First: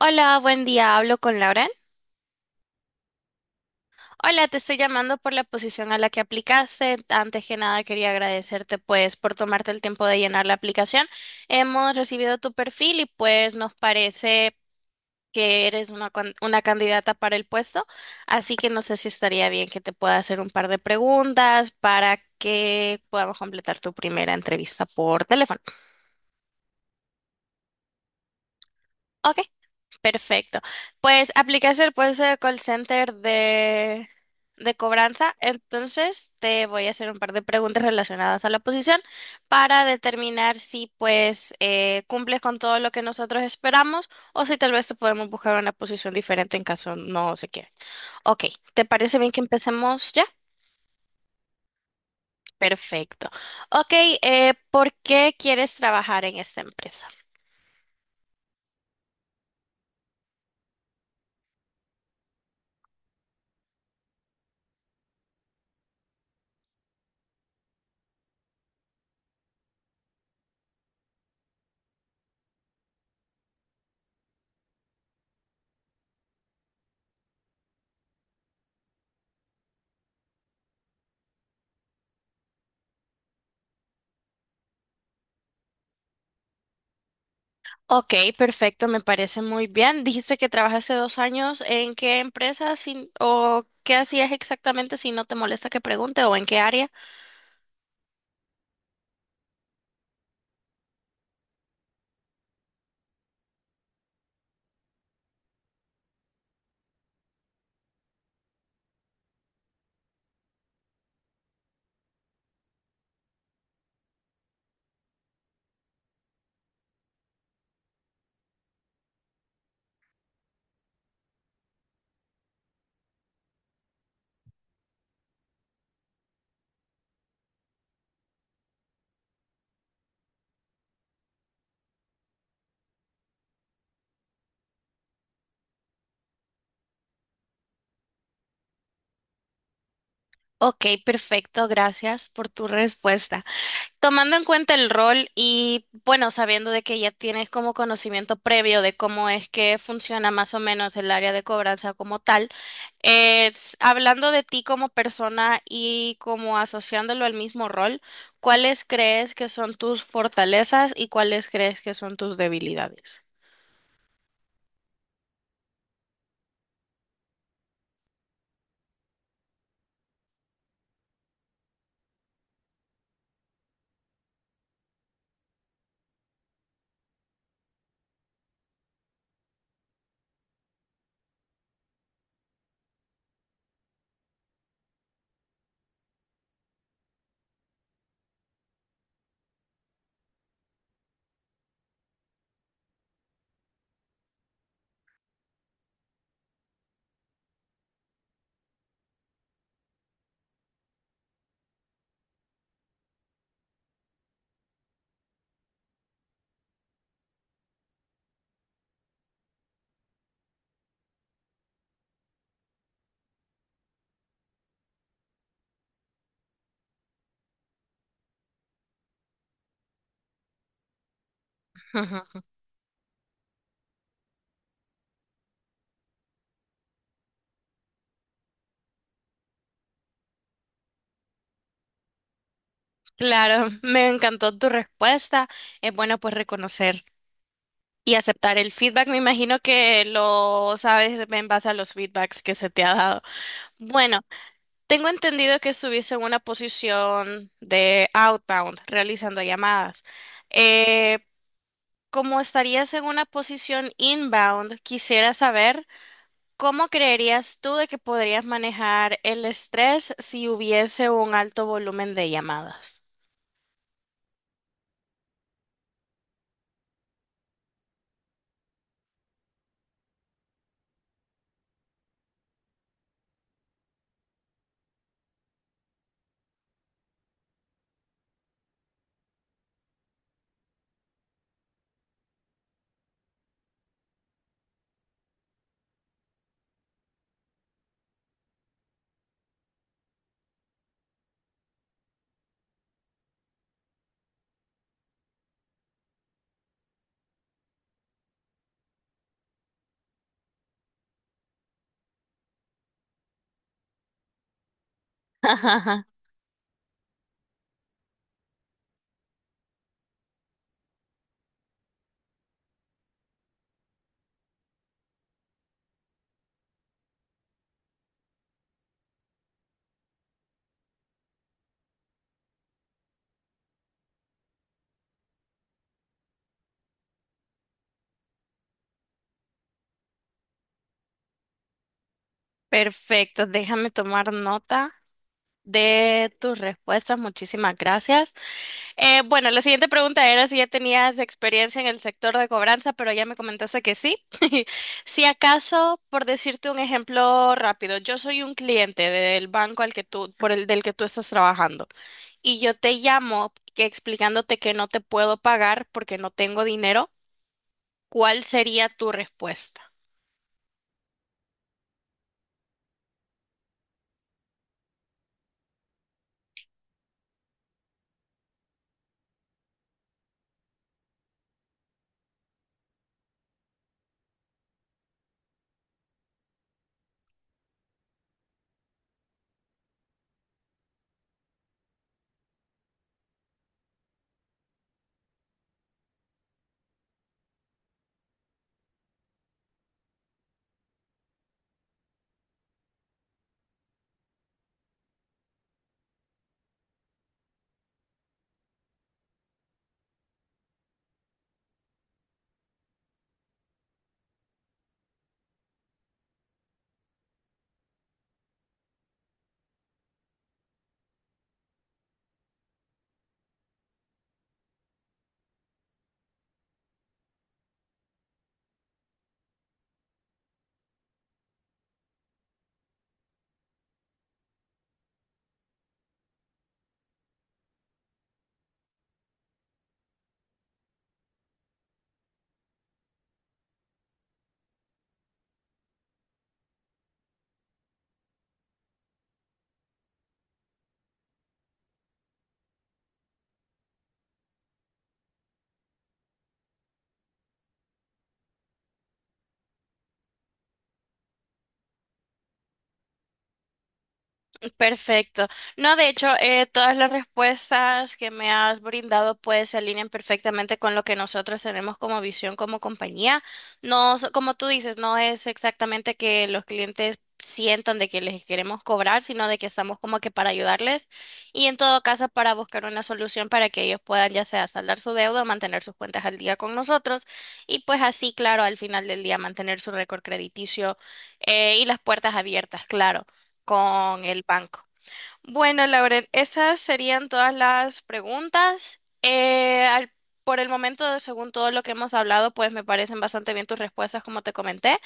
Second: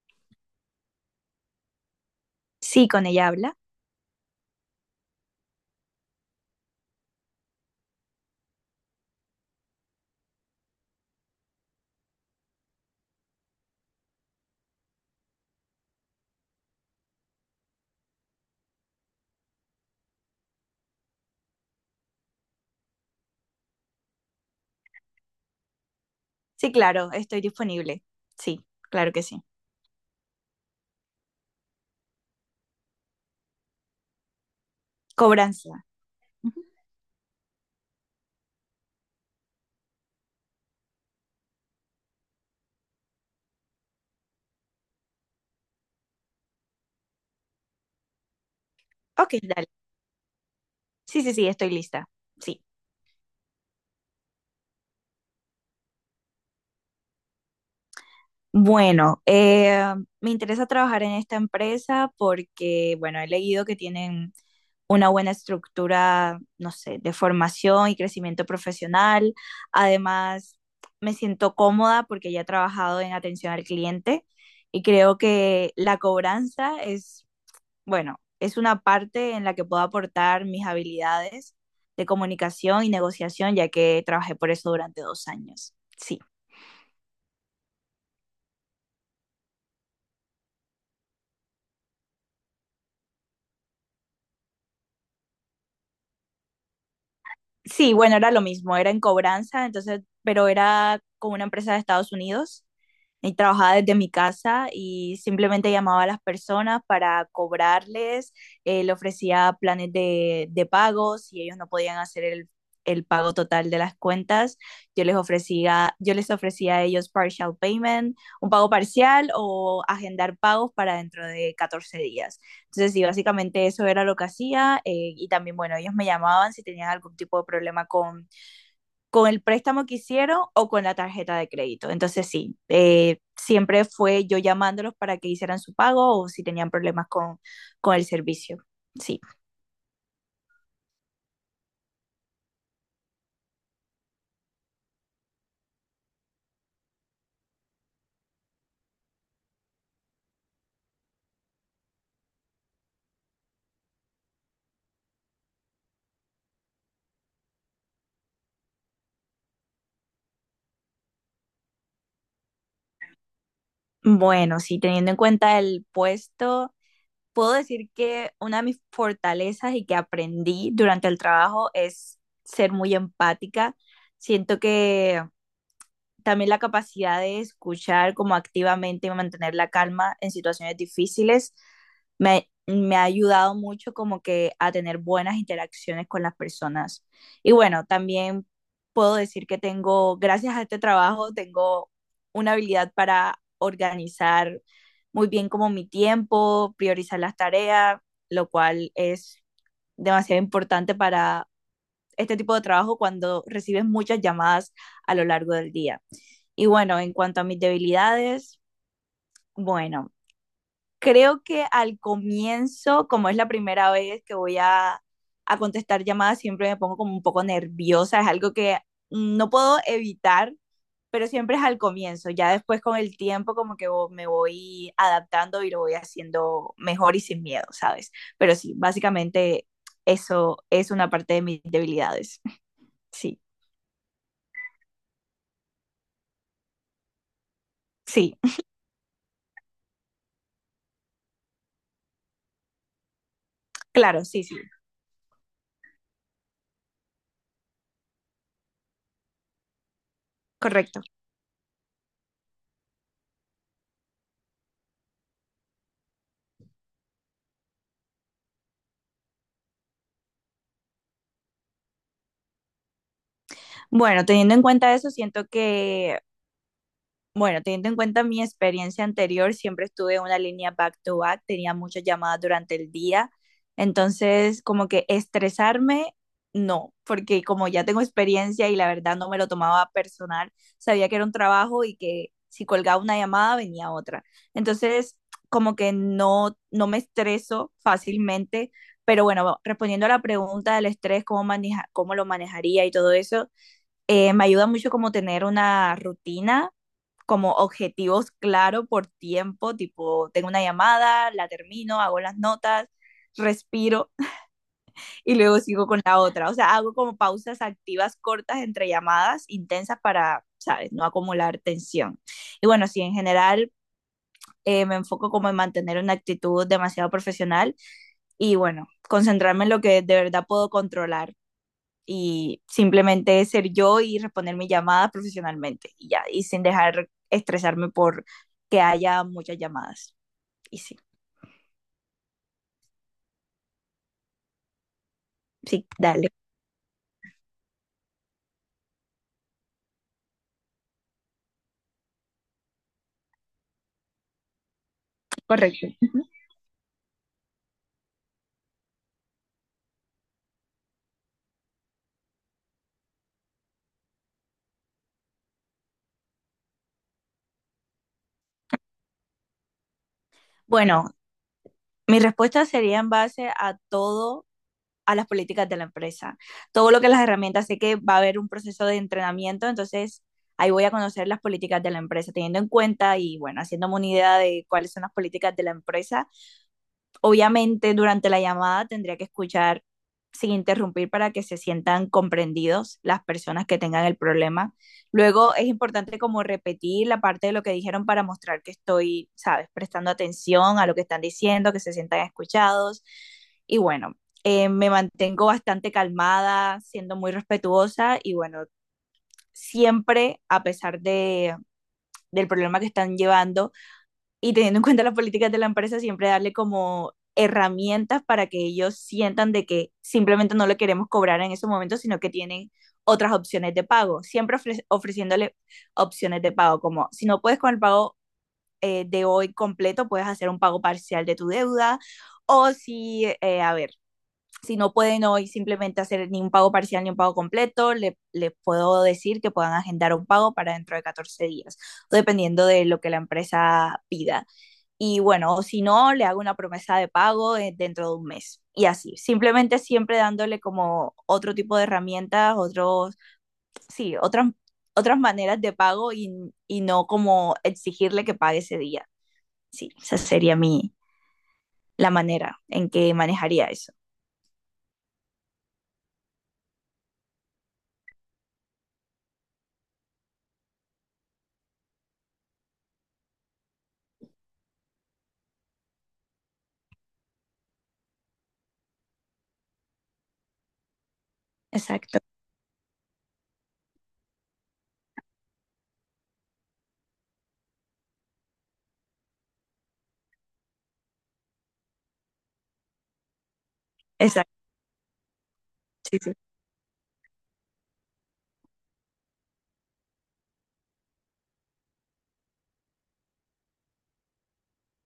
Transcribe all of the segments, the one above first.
Hola, buen día. Hablo con Lauren. Sí, con ella habla. Hola, te estoy llamando por la posición a la que aplicaste. Antes que nada, quería agradecerte pues por tomarte el tiempo de llenar la aplicación. Hemos recibido tu perfil y pues nos parece que eres una, una candidata para el puesto, así que no sé si estaría bien que te pueda hacer un par de preguntas para que podamos completar tu primera entrevista por teléfono. Sí, claro, estoy disponible. Sí, claro que ¿Ok? sí. Perfecto. Pues aplicaste el puesto de call center de cobranza. Cobranza. Entonces Ujú. te voy a hacer un par de preguntas relacionadas a la posición para determinar si pues cumples con todo lo que nosotros esperamos o si tal vez te podemos buscar una posición diferente en caso no se quede. Ok, ¿te parece bien Ok, que dale. empecemos ya? Sí, sí, sí, estoy lista. Sí. Perfecto. Ok, ¿por qué quieres trabajar en esta empresa? Bueno, me interesa trabajar en esta empresa porque, bueno, he leído que tienen una buena estructura, no sé, de formación y crecimiento profesional. Además, me siento cómoda porque ya he trabajado en atención al cliente y creo que la cobranza es. Bueno, es una parte en la que puedo aportar mis habilidades de comunicación y negociación, ya que trabajé por eso durante 2 años. Sí, Ok, perfecto, me parece muy bien. Dijiste que trabajaste 2 años. ¿En qué empresa o qué hacías exactamente si no te molesta que pregunte o en qué área? sí, bueno, era lo mismo, era en cobranza, entonces, pero era con una empresa de Estados Unidos y trabajaba desde mi casa y simplemente llamaba a las personas para cobrarles, le ofrecía planes de pago, si ellos no podían hacer el pago total de las cuentas, yo les ofrecía a ellos partial payment, un pago parcial o agendar pagos para dentro de 14 días. Entonces, sí, básicamente eso era lo que hacía y también, bueno, ellos me llamaban si tenían algún tipo de problema con el préstamo que hicieron o con la tarjeta de crédito. Entonces sí, siempre fue yo llamándolos para que hicieran su pago o si tenían problemas con el servicio. Sí, Ok, perfecto, gracias por tu respuesta. Tomando en cuenta el rol y bueno, sabiendo de que ya tienes como conocimiento previo de cómo es que funciona más o menos el área de cobranza como tal, es hablando de ti como persona y como asociándolo al mismo rol, ¿cuáles crees que son tus fortalezas y cuáles crees que son tus debilidades? bueno, sí, teniendo en cuenta el puesto, puedo decir que una de mis fortalezas y que aprendí durante el trabajo es ser muy empática. Siento que también la capacidad de escuchar como activamente y mantener la calma en situaciones difíciles me ha ayudado mucho como que a tener buenas interacciones con las personas. Y bueno, también puedo decir que tengo, gracias a este trabajo, tengo una habilidad para organizar muy bien como mi tiempo, priorizar las tareas, lo cual es demasiado importante para este tipo de trabajo cuando recibes muchas llamadas a lo largo del día. Y bueno, en cuanto a mis debilidades, bueno, creo que al comienzo, como es la primera vez que voy a contestar llamadas, siempre me pongo como un poco nerviosa, es algo que no puedo evitar, pero siempre es al comienzo, Ujú. ya después con el tiempo como que me voy adaptando y lo voy haciendo mejor y sin miedo, ¿sabes? Pero sí, básicamente eso es una parte de mis debilidades. Sí, Claro, me encantó tu respuesta. Es bueno pues reconocer. Y sí. aceptar el feedback, me imagino que lo sabes en base a los feedbacks que se te ha dado. Bueno, Claro, sí, sí, tengo entendido que estuviste en una posición de outbound, realizando llamadas. correcto. Eh, como estarías en una posición inbound, quisiera saber cómo creerías tú de que podrías manejar el estrés si hubiese un alto volumen de llamadas. Bueno, teniendo en cuenta eso, siento que. Bueno, teniendo en cuenta mi experiencia anterior, siempre estuve en una línea back to back, tenía muchas llamadas durante el día, entonces como que estresarme, no, porque como ya tengo experiencia y la verdad no me lo tomaba personal, sabía que era un trabajo y que si colgaba una llamada venía otra. Entonces como que no, no me estreso fácilmente, pero bueno, respondiendo a la pregunta del estrés, cómo lo manejaría y todo eso, me ayuda mucho como tener una rutina como objetivos claro por tiempo, tipo, tengo una llamada, la termino, hago las notas, respiro y luego sigo con la otra. O sea, hago como pausas activas cortas entre llamadas intensas para, ¿sabes?, no acumular tensión. Y bueno, sí, en general me enfoco como en mantener una actitud demasiado profesional y bueno, concentrarme en lo que de verdad puedo controlar y simplemente ser yo y responder mi llamada profesionalmente y ya, y sin dejar estresarme por que haya muchas llamadas. Y sí, Perfecto, déjame tomar nota sí, dale, de tus respuestas. Muchísimas gracias. Bueno, la siguiente pregunta era si ya tenías experiencia en el sector de cobranza, pero ya me comentaste que sí. Si correcto. acaso, por decirte un ejemplo rápido, yo soy un cliente del banco al que tú, por el del que tú estás trabajando, y yo te llamo explicándote que no te puedo pagar porque no tengo dinero, ¿cuál sería tu respuesta? Bueno, mi respuesta sería en base a todo a las políticas de la empresa. Todo lo que las herramientas, sé que va a haber un proceso de entrenamiento, entonces ahí voy a conocer las políticas de la empresa, teniendo en cuenta y bueno, haciéndome una idea de cuáles son las políticas de la empresa. Obviamente durante la llamada tendría que escuchar sin interrumpir para que se sientan comprendidos las personas que tengan el problema. Luego es importante como repetir la parte de lo que dijeron para mostrar que estoy, sabes, prestando atención a lo que están diciendo, que se sientan escuchados. Y bueno, me mantengo bastante calmada, siendo muy respetuosa y bueno, siempre, a pesar de, del problema que están llevando, y teniendo en cuenta las políticas de la empresa, siempre darle como herramientas para que ellos sientan de que simplemente no le queremos cobrar en ese momento, sino que tienen otras opciones de pago, siempre ofreciéndole opciones de pago, como si no puedes con el pago de hoy completo, puedes hacer un pago parcial de tu deuda, o si, a ver, si no pueden hoy simplemente hacer ni un pago parcial ni un pago completo, les le puedo decir que puedan agendar un pago para dentro de 14 días, dependiendo de lo que la empresa pida. Y bueno, o si no, le hago una promesa de pago dentro de un mes. Y así, simplemente siempre dándole como otro tipo de herramientas, otros, sí, otras, otras maneras de pago y no como exigirle que pague ese día. Sí, esa sería mi, la manera en que manejaría eso. Perfecto. No, de hecho, todas las respuestas que me has brindado pues se alinean perfectamente con lo que nosotros tenemos como visión como compañía. No, como tú dices, no es exactamente que los clientes sientan de que les queremos cobrar, sino de que estamos como que para ayudarles y en todo Exacto, caso para buscar una solución para que ellos puedan ya sea saldar su deuda o mantener sus cuentas al día con nosotros y pues así, claro, al final del día mantener su récord crediticio y las puertas abiertas, claro con el exacto. banco. Bueno, Sí. Lauren, esas serían todas las preguntas. Por el momento, según todo lo que hemos hablado, pues me parecen bastante bien tus respuestas, como te comenté.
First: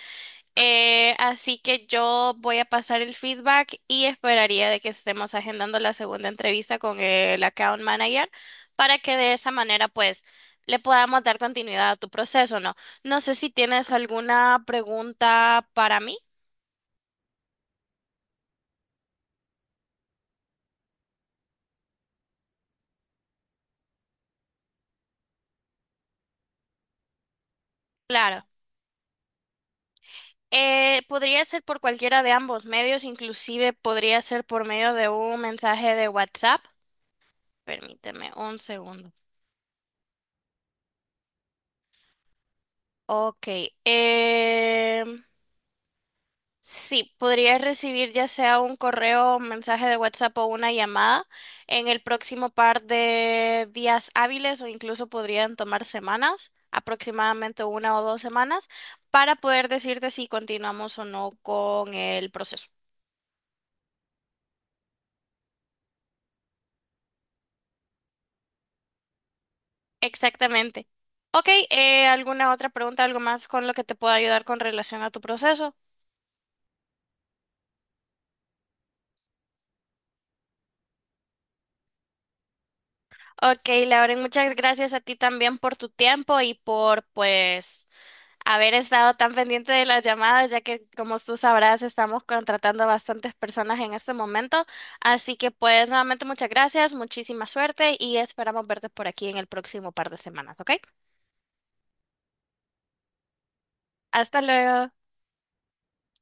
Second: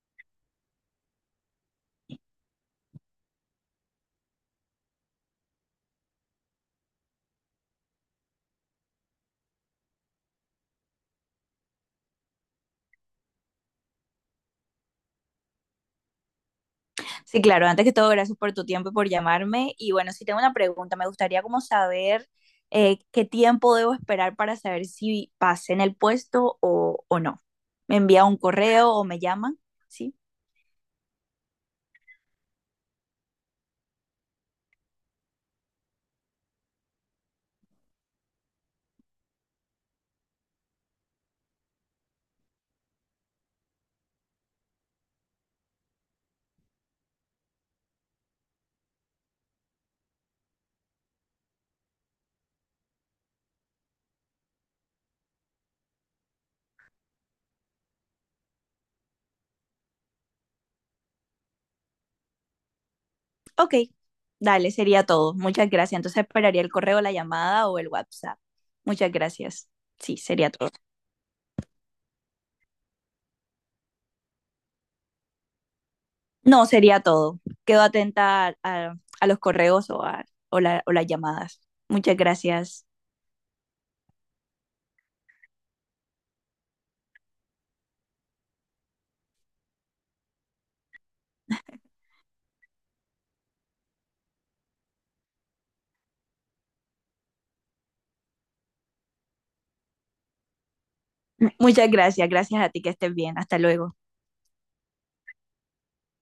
Así que yo voy a pasar el feedback y esperaría de que estemos agendando la segunda entrevista con el account manager para que de esa manera, pues, le podamos dar continuidad a tu proceso, ¿no? No sé si tienes alguna pregunta para mí. Sí, claro, antes que todo, gracias por tu tiempo y por llamarme. Y bueno, si tengo una pregunta, me gustaría como saber qué tiempo debo esperar para saber si pasé en el puesto o no. ¿Me envía un Claro. correo o me llaman? Sí. Podría ser por cualquiera de ambos medios, inclusive podría ser por medio de un mensaje de WhatsApp. Permíteme un segundo. Ok. em, sí, podría recibir ya sea un correo, un mensaje de WhatsApp o una llamada en el próximo par de días hábiles o incluso podrían tomar semanas, aproximadamente una o 2 semanas, para poder decirte si continuamos o no con el proceso. Ok, dale, sería todo. Muchas gracias. Entonces esperaría el correo, la llamada o el WhatsApp. Muchas gracias. Sí, sería todo. Exactamente. Ok, ¿alguna otra pregunta, algo más con lo que te pueda ayudar con relación a tu proceso? No, sería todo. Quedo atenta a los correos o, a, o la- o las llamadas. Muchas gracias. Ok, Lauren, muchas gracias a ti también por tu tiempo y por, pues, haber estado tan pendiente de las llamadas, ya que, como tú sabrás, estamos contratando a bastantes personas en este momento. Así que, pues, nuevamente muchas gracias, muchísima suerte y esperamos verte por aquí en el próximo par de semanas, ¿ok? Muchas gracias. Gracias a ti que estés bien. Hasta luego. Hasta luego.